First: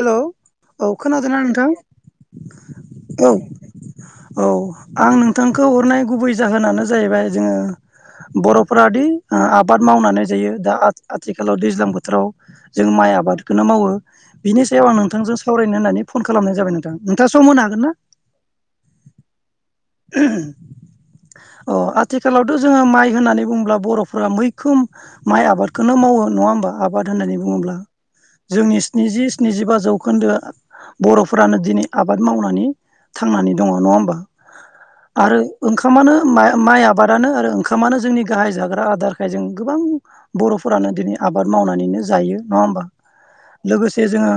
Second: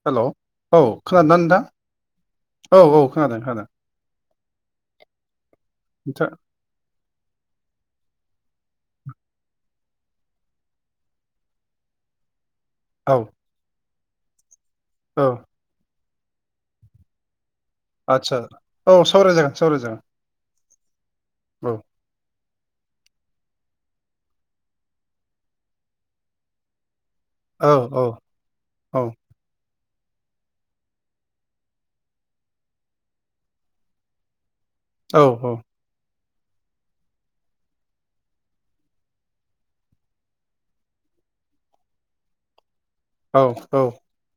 Hello औ खोनादोना नोंथां। औ औ खोनादों खोनादों औ आं नोंथांखौ हरनाय नोंथां गुबै जाहोनानो जाहैबाय जोङो बर'फोरा दि आबाद मावनानै जायो दा आथिखालाव दैज्लां बोथोराव जों माइ औ आबादखोनो मावो बिनि सायाव आं औ नोंथांजों सावरायनो होननानै फन खालामनाय जाबाय नोंथां नोंथां सम होनो हा आदसा औ सावराय जागोन सावराय अ आथिखालाव जोङो माइ होननानै बुंङोब्ला बर'फोरा मैखोम माइ आबादखोनो मावो नङा होमबा आ बाद होननानै औ बुङोब्ला औ जोंनि औ स्निजि स्निजिबा जौ खोन्दो बर'फोरानो दिनै आबाद मावनानै थांनानै दङ नङा होमबा आरो औ ओंखामानो मा माइ आबादानो आरो ओंखामानो जोंनि गाहाय जाग्रा आदारखाय जों गोबां बर'फोरानो दिनि आबाद मावनानैनो जायो नङा होमबा औ औ लोगोसे जोङो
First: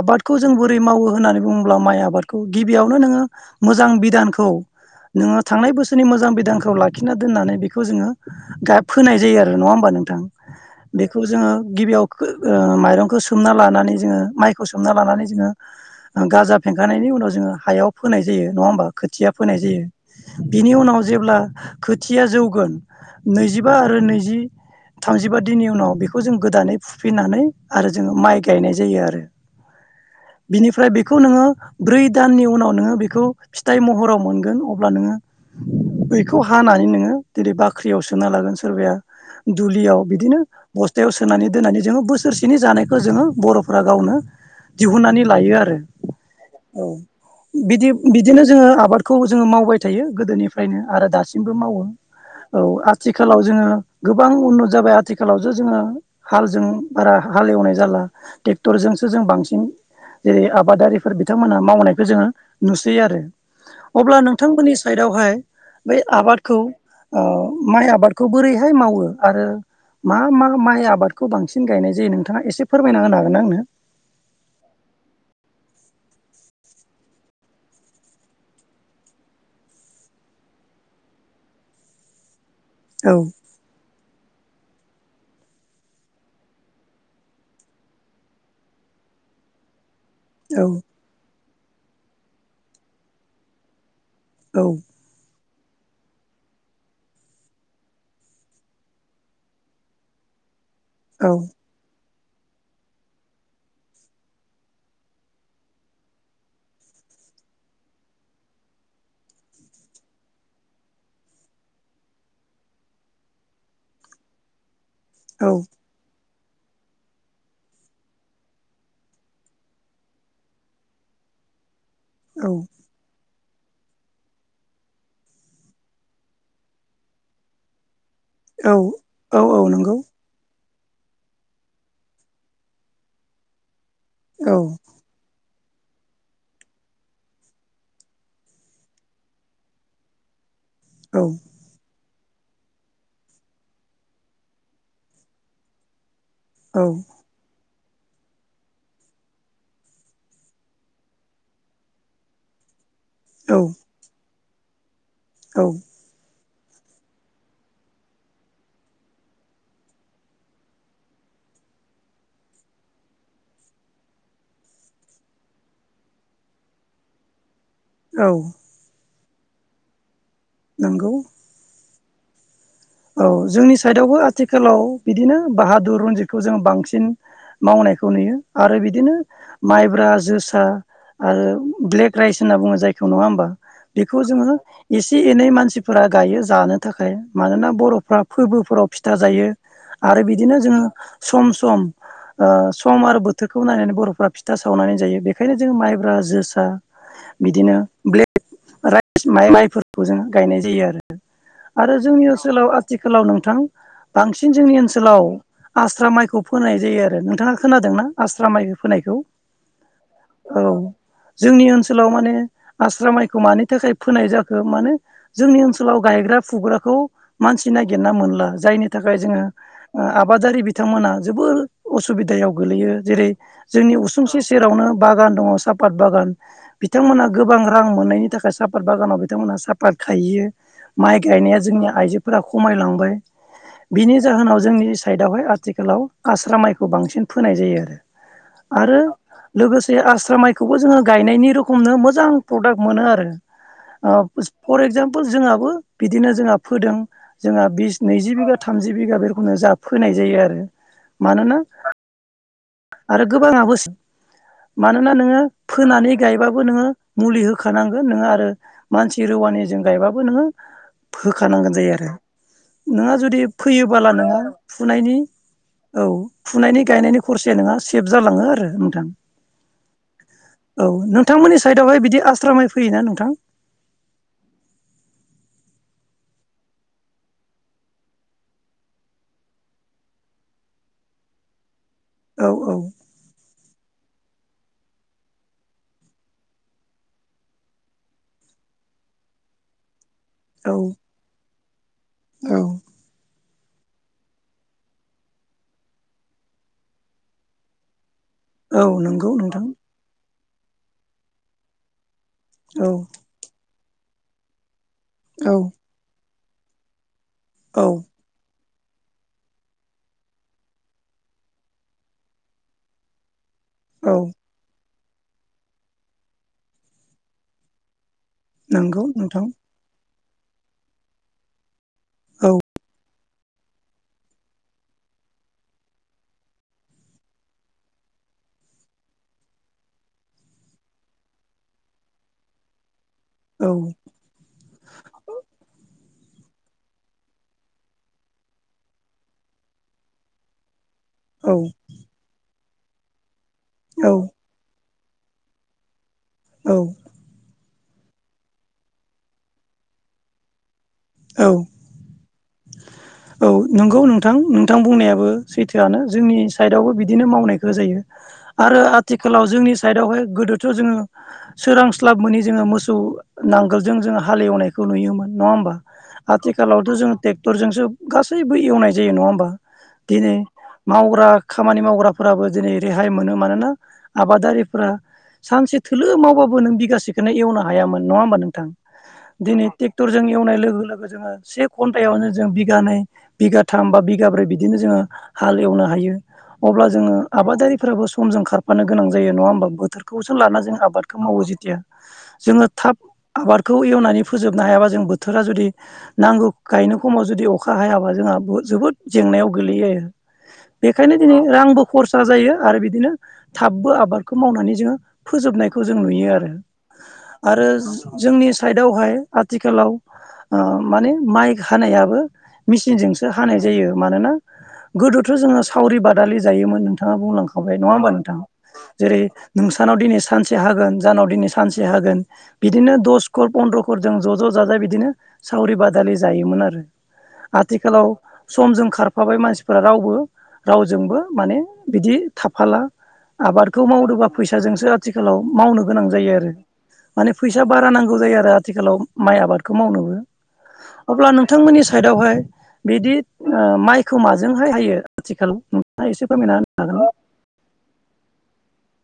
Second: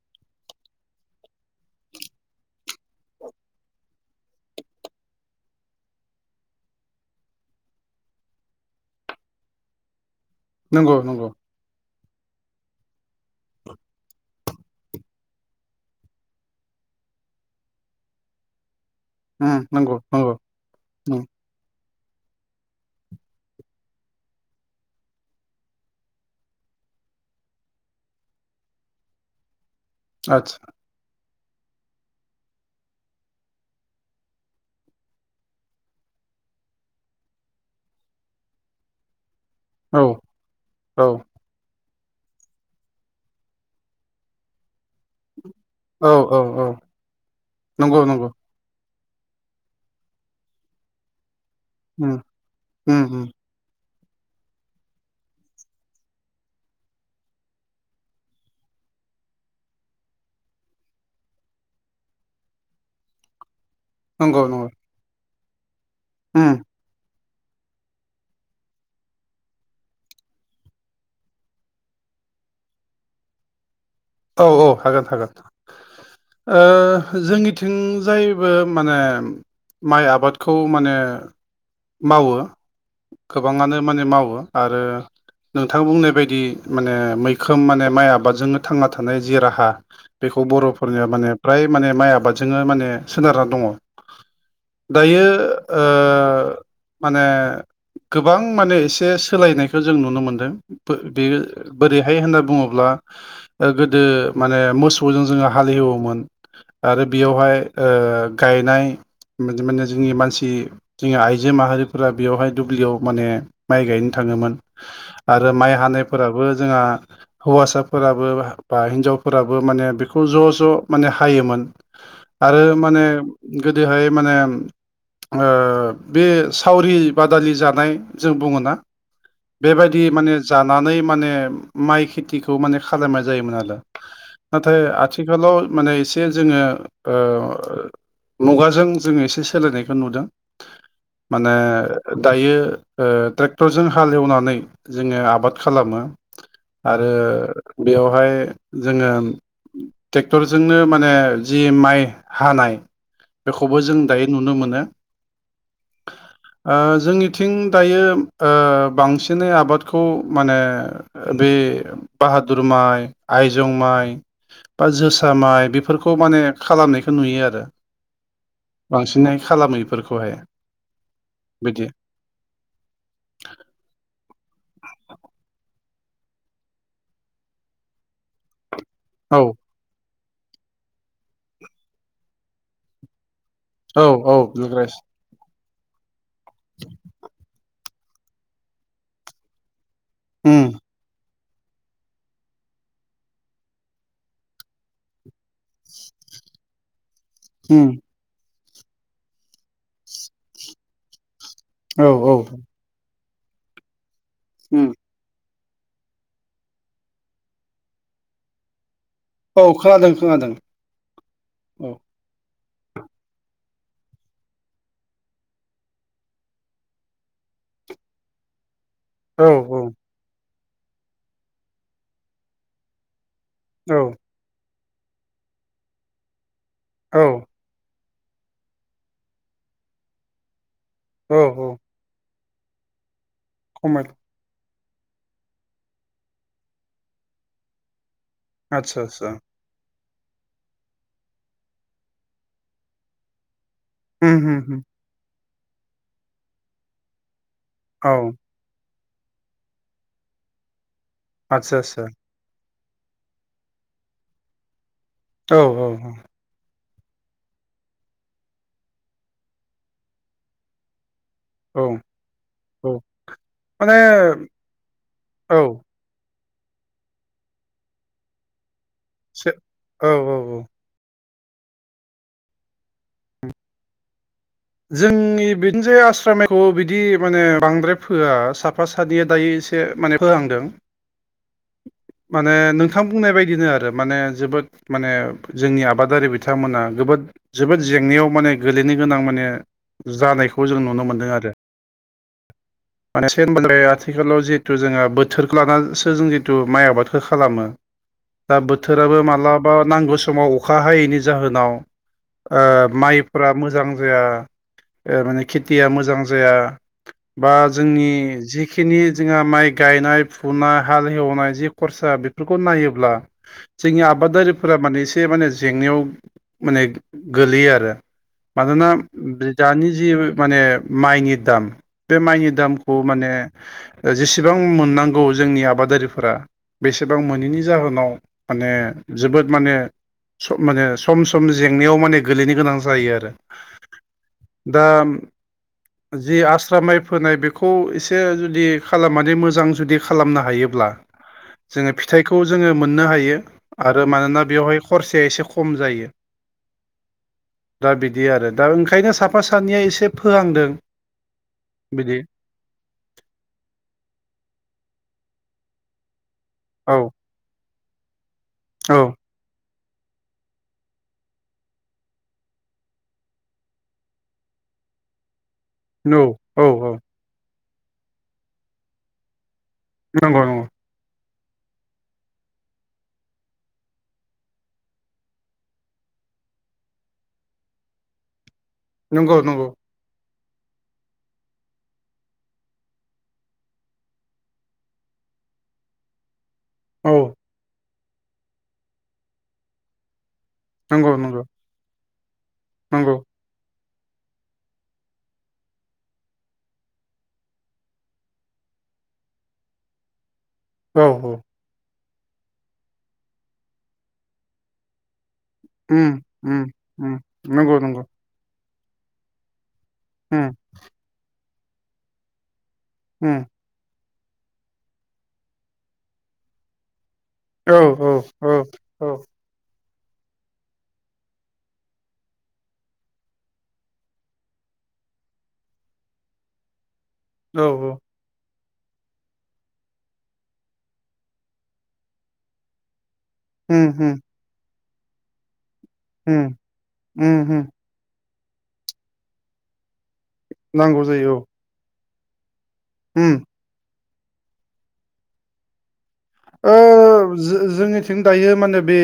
आबादखौ जों बोरै मावो होननानै बुङोब्ला माइ आबादखौ गिबियावनो नोङो मोजां बिदान औ नोङो थांनाय बोसोरनि मोजां बिदानखौ लाखिना दोन्नानै बेखौ जोङो गाब फोनाय जायो आरो नङा होमबा नोंथां। नंगौ बेखौ नंगौ जोङो गिबियाव खो ओ माइरंखौ सोमना लानानै जोङो माइखौ सोमना लानानै जोङो गाजा फेंखांनायनि उनाव जोङो हायाव फोनाय जायो नङा होमबा खोथिया फोनाय उम नंगौ नंगौ जायो बिनि उनाव उम जेब्ला खोथिया जौगोन नैजिबा आरो नैजि थामजिबा दिननि उनाव बेखौ जों गोदानै फुफिनानै आरो जोङो माइ गायनाय जायो आरो आदसा बिनिफ्राय बेखौ नोङो ब्रै दाननि उनाव नोङो बिखौ फिथाइ महराव मोनगोन अब्ला नोङो बेखौ हानानै नोङो दिनै बाख्रियाव सोना लागोन सोरबाया दुलियाव औ बिदिनो औ बस्थायाव सोनानै दोननानै जोङो बोसोरसेनि जानायखौ जोङो बर'फोरा गावनो दिहुननानै लायो आ औ नंगौ बिदि नंगौ बिदिनो जोङो आबादखौ जोङो मावबाय थायो गोदोनिफ्रायनो आरो दासि बो मावो उम औ उम उम आथिखालाव जोङो गोबां उन्न जाबाय आथिखालाव जो जोङो हालजों बारा हाल एवनाय जाला ट्रेक्टरजों सो जों बांसिन जेरै आबादारिफोर बिथांमोनहा मावनायखौ जोङो नु सै आरो अब्ला नंगौ नंगौ नोंथांमोननि साइडआवहाय बै उम आबादखौ माइ आबादखौ बोरैहाय मावो आरो मा मा माइ आबादखौ बांसिन गायनाय जायो नोंथाङा एसे फोरमायना होनोनो हागोन आंनो औ औ हागोन हागोन ओ जोंनिथिं जायबो माने माइ आबादखौ माने मावो औ गोबाङानो माने मावो आरो नोंथां बुंनाय बायदि माने मैखोम माने माइ आबादजोंनो थांना थानाय जि राहा बेखौ औ बर'फोरनिया माने प्राय माने माइ आबादजोंनो माने सोनारना दङ औ दायो ओ माने गोबां माने एसे सोलायनायखौ जों नुनो मोनदों बे औ बोरैहाय होनना बुङोब्ला गोदो माने मोसौजों जोङो हालि एवोमोन आरो बेयावहाय ओ गायनाय माने जोंनि मानसि जोंनि आइजो माहारिफोरा बेवहाय दुब्लियाव माने माइ गायनो थाङोमोन आरो माइ हानायफोराबो जोंहा हौवासाफोराबो बा हिनजावफोराबो माने बेखौ ज' ज' माने हायोमोन आरो माने गोदोहाय माने बे सावरि बादालि जानाय जों औ बुङोना औ औ नंगौ बेबायदि माने जानानै माने माइ खेथिखौ माने खालामनाय जायोमोन आरो औ नाथाय आथिखााल माने एसे जोङो मुगाजों जोङो एसे सोलायनायखौ नुदों औ माने दायो ट्रेक्टरजों हाल एवनानै जोङो आबाद खालामो औ आरो बेयावहाय जोङो ट्रेक्टरजोंनो माने जि माइ हानाय औ बेखौबो जों दायो नुनो मोनो औ ओ जोंनिथिं दायो ओ बांसिनै आबादखौ माने बे बाहादुर माइ आइजं माइ बा जोसा माइ बेफोरखौ माने खालामनायखौ नुयो आरो औ बांसिनहाय खालामैफोरखौहाय नोंगौ औ जोंनि साइदआवबो आथिखालाव बिदिनो बाहादुर रनजितखौ जोङो बांसिन मावनायखौ नुयो आरो बिदि बिदिनो औ माइब्रा जोसा आरो ब्लेक राइस होनना बुङो जायखौ नङा होमबा औ बेखौ औ जोङो ब्लुग राइस एसे एनै मानसिफोरा गायो जानो थाखाय मानोना बर'फ्रा फोरबोफोराव फिथा जायो आरो बिदिनो उम जोङो सम सम ओ सम आरो बोथोरखौ नायनानै बर'फ्रा फिथा सावनानै जायो बेखायनो जों माइब्रा जोसा बिदिनो उम ब्लेक राइस माइ माइफोरखौ जों गायनाय जायो आरो आरो औ जोंनि औ ओनसोलाव आथिखालाव नोंथां बांसिन जोंनि उम ओनसोलाव आस्रा माइखौ फोनाय जायो आरो नोंथाङा खोनादों न आस्रा माइ फोनायखौ औ खोनादों खोनादों औ जोंनि औ ओनसोलाव माने आस्रा माइखौ मानि थाखाय फोनाय जाखो माने जोंनि ओनसोलाव गायग्रा फुग्राखौ मानसि नागिरना मोनला जायनि थाखाय जोङो औ औ ओ आबादारि बि- थांमोना जोबोर असुबिदायाव गोलैयो जेरै जोंनि औ उसुंसि सेरावनो बागान दङ सापात बागान बिथांमोना औ गोबां रां मोननायनि थाखाय सापात बागानाव बिथांमोनहा सापात खायो माइ औ गायनाया औ जोंनि आइजो- फोर खमायलांबाय खमाय बिनि जाहोनाव जोंनि सायदहाय आथिखालाव आस्रा माइखौ बांसिन फोनाय जायो आरो आरो आदसा आदसा लोगोसे जे आस्रा माइखौबो जोङो गायनायनि रोखोमनो मोजां प्रडाक्ट मोनो आरो उम ओ उम फर उम एक्जामपोल जोंहाबो बिदिनो जोंहा फोदों जोंहा बिस औ नैजि बिगा थामजि बिगा बे रखोमनो जा फोनाय जायो आरो। मानोना आदसा आदसा [inaudible] आरो गोबाङाबोसो मानोना नोङो औ औ फोनानै औ गायबाबो नोङो मुलि होखानांगोन नोङो आरो मानसि रुवानिजों गायबाबो नोङो होखानांगोन औ जायो आरो। औ नोंहा जुदि माने फोयोबाला नों औ फुनायनि औ फुनायनि गायनायनि खरसाया नङा सेभ जालाङो आरो। नोंथां [unintelligible] औ औ औ बिथांमोननि साइदआवहाय बिदि आस्रा माय फैयोना नोंथां? जोंनि बिनो जे आस्रा माइखौ बिदि माने बांद्राय फोआ साफा सानैया दायो एसे माने फोहांदों। औ माने नोंथां बुंनाय बायदिनो आरो। माने जोबोद माने जोंनि आबादारि बिथांमोना जबोद जोबोद जेंनायाव माने गोलैनाय गोनां माने जानायखौ जों औ नुनो मोनदों आरो। औ [unintelligible] आथिखालाव जितु जोंहा बोथोरखौ लानासो जों जितु माइ आबादखौ खालामो। दा औ बोथोराबो नंगौ नोंथां माब्लाबा नांगौ समाव अखा हायैनि जाहोनाव ओ औ माइफोरा मोजां जाया, ओ माने औ खेथिया मोजां जाया बा औ जोंनि जि खिनि जोंहा माइ गायनाय फुनाय हाल एवनाय जि खरसा बेफोरखौ नायोब्ला जोंनि औ आबादारिफोरा माने एसे माने जेंनायाव माने गोलैयो आरो। मानोना नंगौ नोंथां दानि जि माने माइनि दाम बे माइनि औ दामखौ माने ओ जेसेबां मोननांगौ जोंनि आबादारिफोरा बेसेबां मोनैनि जाहोनाव माने जोबोद माने स- माने सम सम जेंनायाव माने गोलैनो गोनां जायो आरो। औ दा [inaudible] जि आ स्रा माय फोनाय बेखौ एसे जुदि खालामनानै मोजां जुदि खालामनो हायोब्ला जोङो फिथाइखौ जोङो मोननो हायो आरो मानोना बेवहाय खरसाया एसे खम जायो। औ दा बिदि आरो दा ओंखायनो साफा सानैया एसे फोहांदों। औ बिदि [inaudible] औ नंगौ नोंथां नोंथां बुंनाया बो सैथोआनो जोंनि सायदावबो औ बिदिनो मावनाय जायो आरो औ आथिखालाव जोंनि साइदआवहाय गोदोथ' जोङो सोरांस्लाब मोै जोङो मोसौ नांगोलजों जोङो हालेवनाय खौ नुयोमोन नङा होमबा औ औ आथिखालावथ' औ जों ट्रेक्टरजोंसो गासैबो एवनाय जायो नङा होमबा? दिनै नंगौ नंगौ मावग्रा खामानि मावग्राफोराबो दिनै रेहाय मोनो मानोना आबादारिफोरा सानसे थोलो मावबाबो नों बिगासेखौनो एवनो हायामोन नङा होमबा नोंथां? नंगौ दिनै नंगौ टेक्टरजों एवनाय लोगो लोगो जोङो आरो से घन्टाआवनो जों बिगानै बिगाथाम बिगाब्रै बिदिनो जोङो हाल एवनानै हायो अब्ला औ जोङो आबादारिफोराबो समजों खारफानो गोनां जायो नङा होमबा बोथोरखौ जो लाना जों नंगौ आबादखौ नंगौ मावो जेथिया जोङो थाब नंगौ आबादखौ एवनानै फोजोबनो हायाबा जों बोथोरा जुदि नांगौ गायनो खमाव जुदि अखा हायाबा जोंहा बुहुद जोबोद जेंनायाव गोगलैयो । औ बेखायनो दिनै औ रांबो खरसा जायो आरो बिदिनो थाबबो आबादखौ मावनानै जोङो फोजोबनायखौ जों उम नुयो आरो उम उम । आरो नंगौ नंगौ जोंनि साइडआवहाय आथिखालाव उम ओ माने माइक हानायाबो मेसिनजोंसो उम हानाय जायो । मानोना गोदोथ' जोङो सावरि बादालि जायोमोन नों नोंथाङा औ बुंलांखाबाय नङा होमबा नोंथां औ औ जेरै नोंसो सानाव दिनै सानसे हागोन जानाव दिनै सानसे हागोन बिदिनो दस घर, पन्द्र' घरजों जों ज' -ज', जाजाय बिदिनो सावरि - बादालि जायोमोन आरो । औ औ आथिखालाव समजों खारफाबाय मानसिफोरा रावबो रावजोंबो माने बिदि थाफाला । आबादखौ उम उम मावदोबाबा फैसाजोंसो आथिखालाव मावनो गोनां जायो आरो उम माने उम फैसा उम बारा नांगौ जायो आरो आथिखालाव माइ आबादखौ मावनोबो नांगौ । अब्ला जायो औ नोंथांमोननि साइदावहाय बिदि उम ओ माइ खोमाजोंहाय हायो आथिखाल नों ओ जो जोंनिथिं दायो माने बे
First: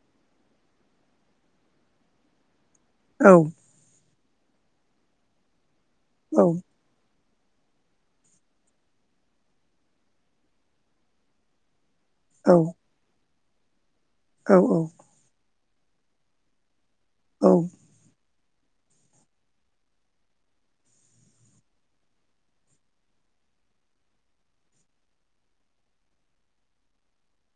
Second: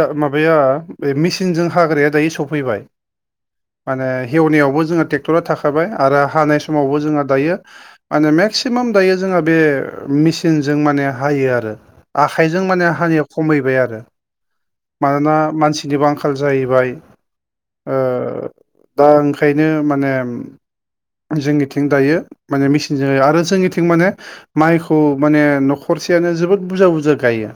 दा माबाया बे मेसिनजों हाग्राया दायो सफैबाय । औ । माने हेवनायावबो जोङा ट्रेक्टरा थाखाबाय आरो औ हानाय समावबो जोंहा दायो माने मेक्सिमाम दायो जोंहा बे मेसिनजों माने हायो आरो । औ आखाइजों माने हानिया खमायबाय आरो औ मानोना मानसिनिबो आंखाल जाहैबाय । औ ओ दा ओंखायनो माने जोंनिथिं दायो माने मेसिनजों आरो जोंनिथिं माने माइखौ माने न'खर सेयानो जोबोद बुरजा- बुरजा गायो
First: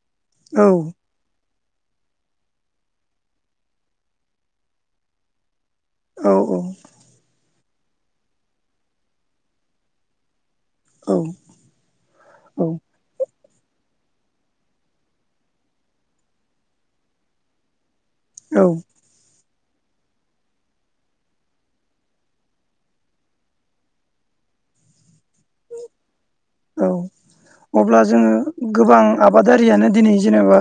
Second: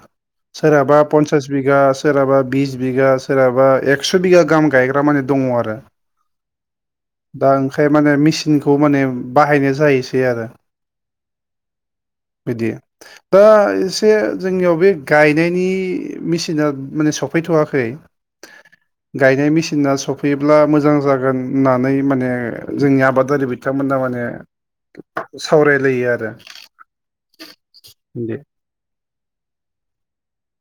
औ सोराबा पनसास बिगा सोरहाबा बिस बिगा सोरहाबा एकस' बिगा गाहाम गायग्रा माने दङ आरो । औ - औ । दा ओंखाय माने मेसिनखौ माने बाहायनाय जाहैसै आरो । औ बिदि दा इस से जोंनियाव बे गायनायनि मेसिना माने सफैथ'वाखै औ । गायनाय मेसि ना सफैयोब्ला मोजां जागोन होननानै माने जोंनि आबादारि बिथांमोना माने सावरायलायो आरो । औ अब्ला जोङो ओम गोबां आबादारियानो दिनै जेनेबा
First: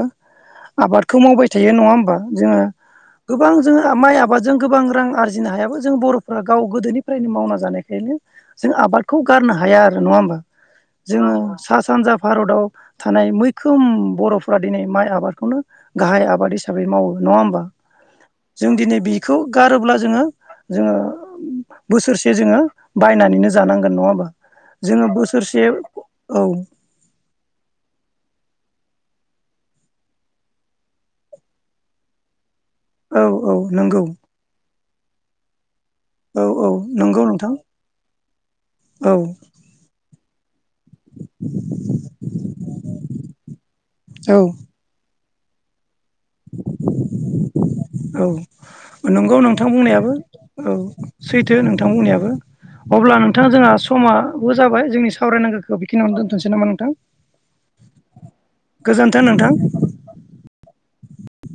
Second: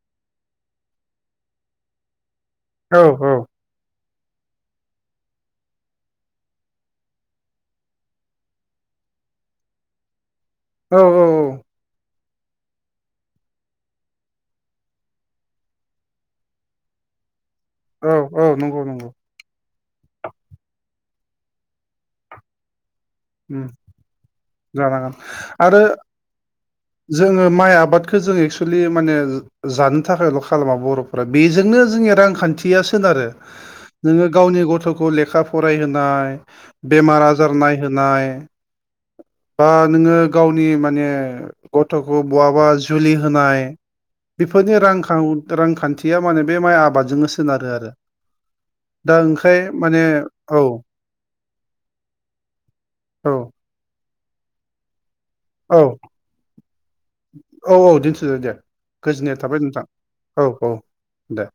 आबादखौ मावबाय थायो नङा होमबा? जोङो औ गोबां जोङो माइ आ जों गोबां रां आरजिनो हायाबो जों बर'फोरा गाव गोदोनिफ्रायनो मावना जानायखायनो जों आबादखौ गारनो हाया आरो नङा होमबा औ जोङो सा सानजा भारताव थानाय मैखोम बर'फोरा दिनै माइ आबादखौनो गाहाय आबाद हिसाबै मावो । नङा होमबा? औ - औ जों दिनै नंगौ-नंगौ । बेखौ गारोब्ला जोङो - जोङो बोसोरसे जोङो बायनानैनो उम जानांगोन नङा होमबा जोङो जानांगोन बुस आरो जोङो माइ आबादखौ जोङो एस एक्सलि माने जानो थाखायल' खालामा बर'फोरा बेजोंनो जोंनिया रांखान्थि या औ सोनारो औ नंगौ नोङो गावनि गथ'खौ लेखा फ राय होनाय औ औ बेमार नंगौ आजार नोंथां नायसोमनाय औ बा नोङो गाव नि माने गथ'खौ बहाबा जुलि होनाय औ बेफोरनि रांखां रांखान्थि खाथिया माने बे माइ आबादजोंनो सोनारो आरो औ दा नंगौ ओंखाय नोंथां माने बुंनायाबो औ । सैथो नोंथां बुंनायाबो अब्ला औ नोंथा जोंहा समाबो जाबाय जोंनि सावरायनांगोखौ औ बिखिनियावनो दोनथनोसै नामा नोंथां औ - औ दोनथ'दो दे गोजोननाय थाबाय नोंथां औ औ दे